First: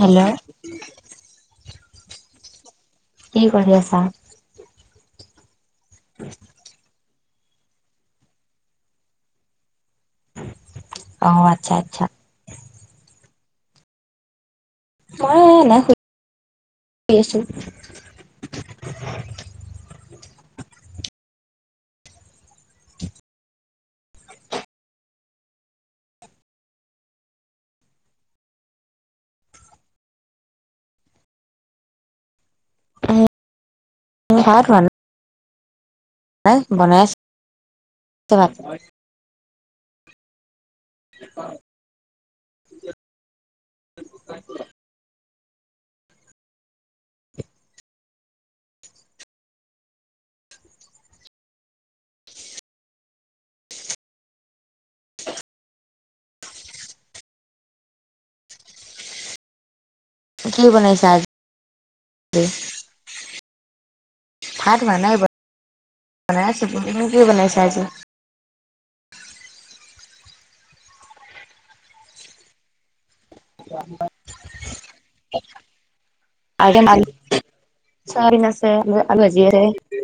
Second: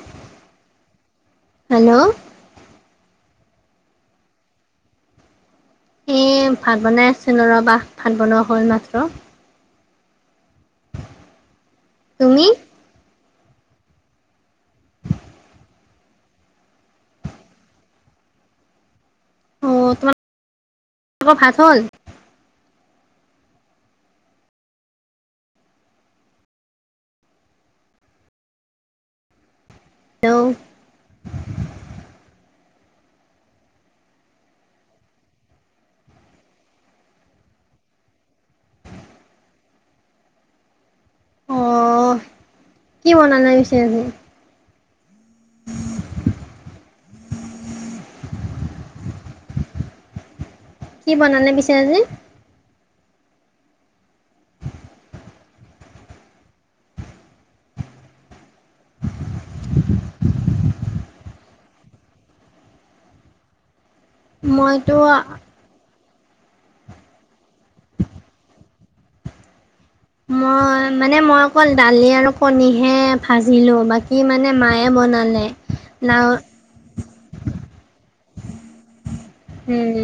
Hello, hello, কি কৰি আছা? এ ভাত বনাই আছিলো ৰবাহ ভাত বনোৱা হ'ল মাত্ৰ। অ' আচ্ছা-আচ্ছা। তুমি? মই এনেই শুই আছো। অ' তোমাৰলোক ভাত হ'ল। হেল্ল' এই [unintelligible] নাই বনাই আছে ভাত। [unintelligible] অ' কি বনলাগিছে আজি। কি বনালে পিছে আজি। কি বনাইছা আজি। ভাত হোৱা মইতো নাই বনাই বনাই আছো কি বনাইছে আজি। মই মানে মই অকল দালি আৰু পণীহে ভাজিলোঁ বাকী মানে মায়ে বনালে নাওঁ [unintelligible] চাবিন আছে আলু ভাজি আছে। উম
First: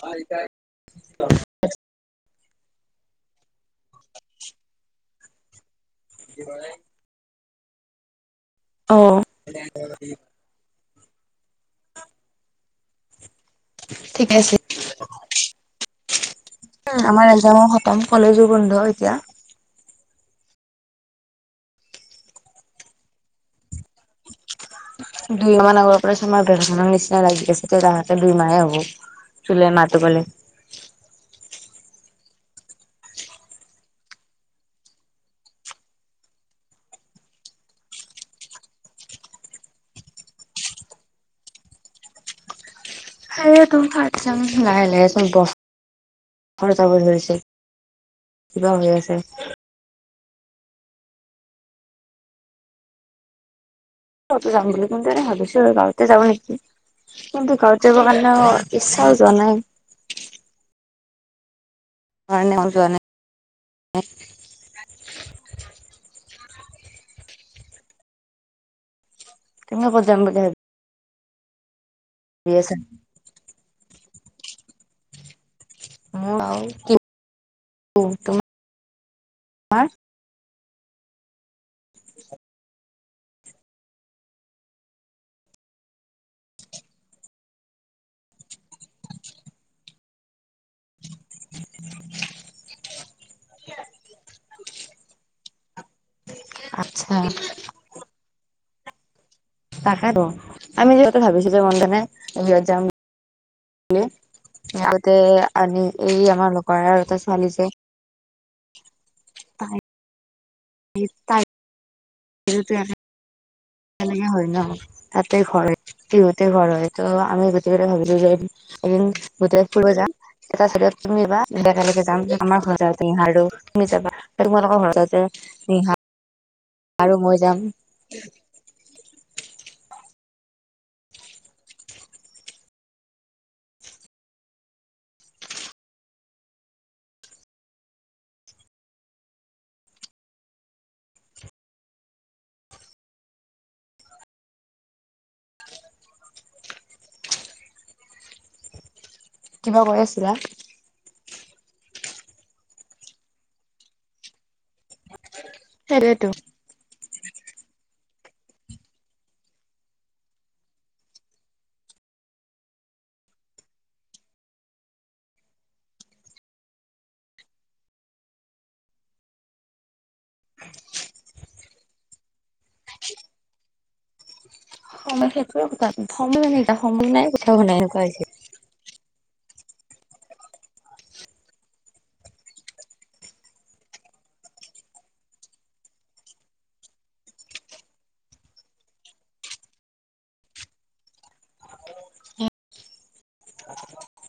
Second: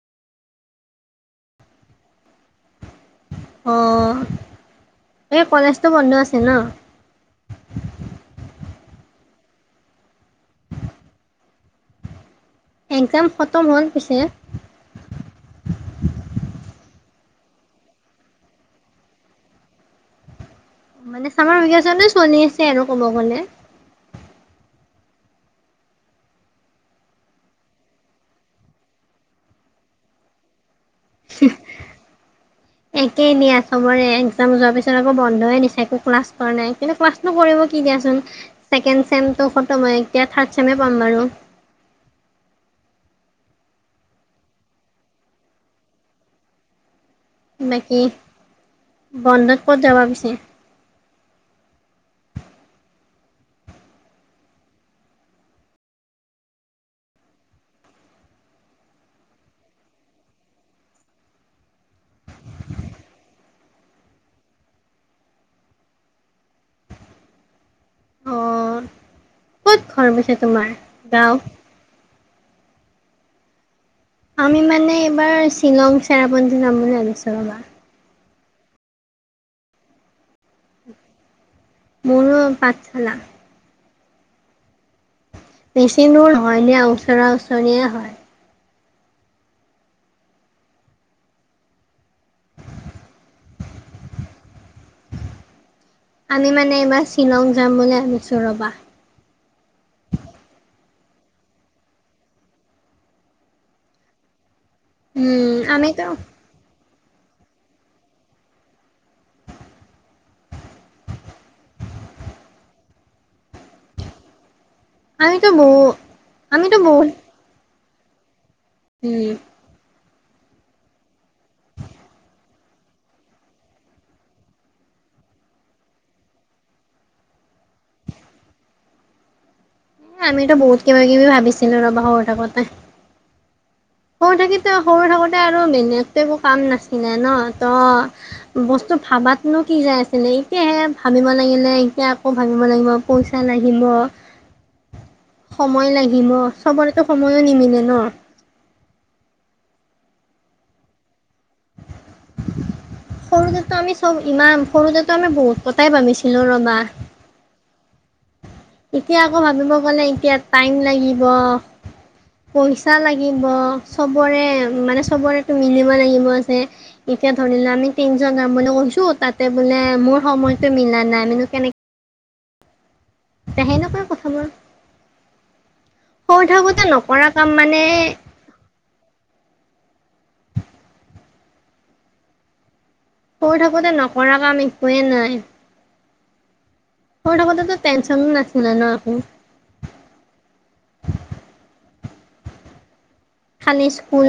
হয় এইতা অ [unintelligible] এই কলেজতো বন্ধ আছে। ন [unintelligible] অহ' এক্সাম খতম হ'ল পিছে। ঠিকে আছে আমাৰ এক্সাম খতম, কলেজো বন্ধ এতিয়া। মানে ছামৰ ভিকেচন চলি আছে আৰু ক'ব গ'লে। দুই মাহ আগৰ পৰা তোমাৰ ছামাৰ ভেকচনৰখনৰ নিচিনা লাগি আছে তো তাহতে দুই মাহে হ'ব। জুলাই মাহতো পালে [unintelligible] একেই নিয়া চমৰে এক্সাম যোৱাৰ পিছত আকৌ বন্ধ দিচে একো ক্লাছ কৰা নাই কিন্তু ক্লাছ কৰিব কি দিয়াচোন ছেকেণ্ড চেমটো খতম হৈ মই এতিয়া থাৰ্ড চেমেই পাম বাৰু। সে তো ভাম লাহে লাহে চোন ব ঘৰ যাব ধৰিছে [unintelligible] বাকী কিবা হৈ আছে। বন্ধত ক'ত যাবা পিছে? ত যাম বুলি ত ত হাল গাঁওঁতে যা নকি [unintelligible] কিন্তু গাওঁত যাব কাৰণে ইচ্ছাও যোৱা নাই। কাৰ নে য নে [unintelligible] অ', তুমি ক'ত ঘৰ যাম পিছে বুলি তোমাৰ গাওঁ? বি [unintelligible] আমি মানে এইবাৰ শ্বিলং চেৰাপুঞ্জী যাম বুলি ভাবনিছিলোঁ ৰবা। অ', তম ম [unintelligible] মোৰো পচ [unintelligible] না। বেছি দূৰ হয় দিয়া ওচৰা ওচৰিয়েই হয়। [inaudible] [inaudible] আমি মানে এইবাৰ আচ্ছা শ্বিলং যাম বুলি ভাবিছোঁ ৰ'বা। তাকেতো আমি যিহেতু ভাবিছিলো যে মন বিহত যাম [unintelligible] গতে উম আ আমিতো এই আমাৰ লোকৰ আৰু এটা ছোৱালী যে [unintelligible] তাই তাই সেই [unintelligible] একগে হয় ন তাতে আমিতো ঘৰ হয় বহু টিহুতে ঘৰ আমিতো হয় তো বহুত আমি গোটেইকেইটা ভাবিলো যে [unintelligible] এদিন উম বুতৰাজ ফুব যাম [unintelligible] এটা চড তুমিা একেলগে যাম যে আমাৰ ঘৰ যাহাৰো তুমি যাবা [unintelligible] ত তমাৰ ক ভত যেহ [unintelligible] আৰু মই যাম। আমিতো বহুত কিবা কিবি ভাবিছিলো ৰবা সৰু থাকোতে। সৰু থাকোতে সৰু থাকোতে আৰু মেনেতৈ একো কাম নাচিনে ন তো বস্তু ভাবাতনো কি যাই আছিলে এতিয়াহে ভাবিব লাগিলে এতিয়া আকৌ ভাবিব লাগিব। পইচা লাগিব। সময় লাগিম অ', চবৰেতো সময়ো নিমিলে ন। কিবা কৈ আছিলা। সৰুতেটো আমি চব ইমান সৰুতেটো আমি বহুত কটাই সেইটোৱেতো ভাবিছিলো ৰবা। এতিয়া আকৌ ভাবিব গ'লে এতিয়া টাইম লাগিব। পইচা লাগিব চবৰে মানে চবৰেতটো মিনিময় লাগিব যে এতিয়া ধৰিলো আমি তিন জন গাম বুলি গৈছো তাতে বোলে মোৰ সময়তো মিলা নাই মু কেনেকে এয়া সেনেকুৱা কথাবোৰ। সময় সেইটো ক সময় সৰু নাই কটা থাকোতে সময় নাই নকৰা কাম কথা শুনা মানে এনেকুৱা হৈছে। সৰু থাকোঁতে নকৰা কাম একোয়ে নাই। সৰু থাকোঁতে টেনচন নাছিল ন একো। খালী স্কুল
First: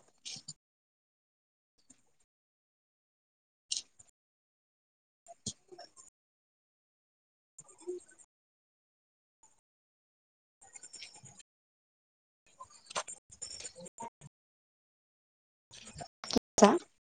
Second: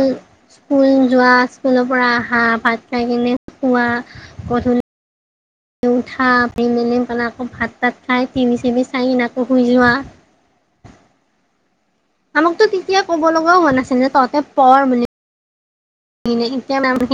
স্কুল যোৱা স্কুলৰ পৰা আহা ভাত খাই কিনে শুৱা। কথ [unintelligible] উঠা প মেলি মানে আকৌ ভাত তাত খাই টিভি চাইঙি আকৌ শুই যোৱা। আমাকতো তেতিয়া ক'ব লগাও হোৱা নাছিলে যে তহতে পঢ়ৰ বুলি। ননে এতিয়া ম [unintelligible]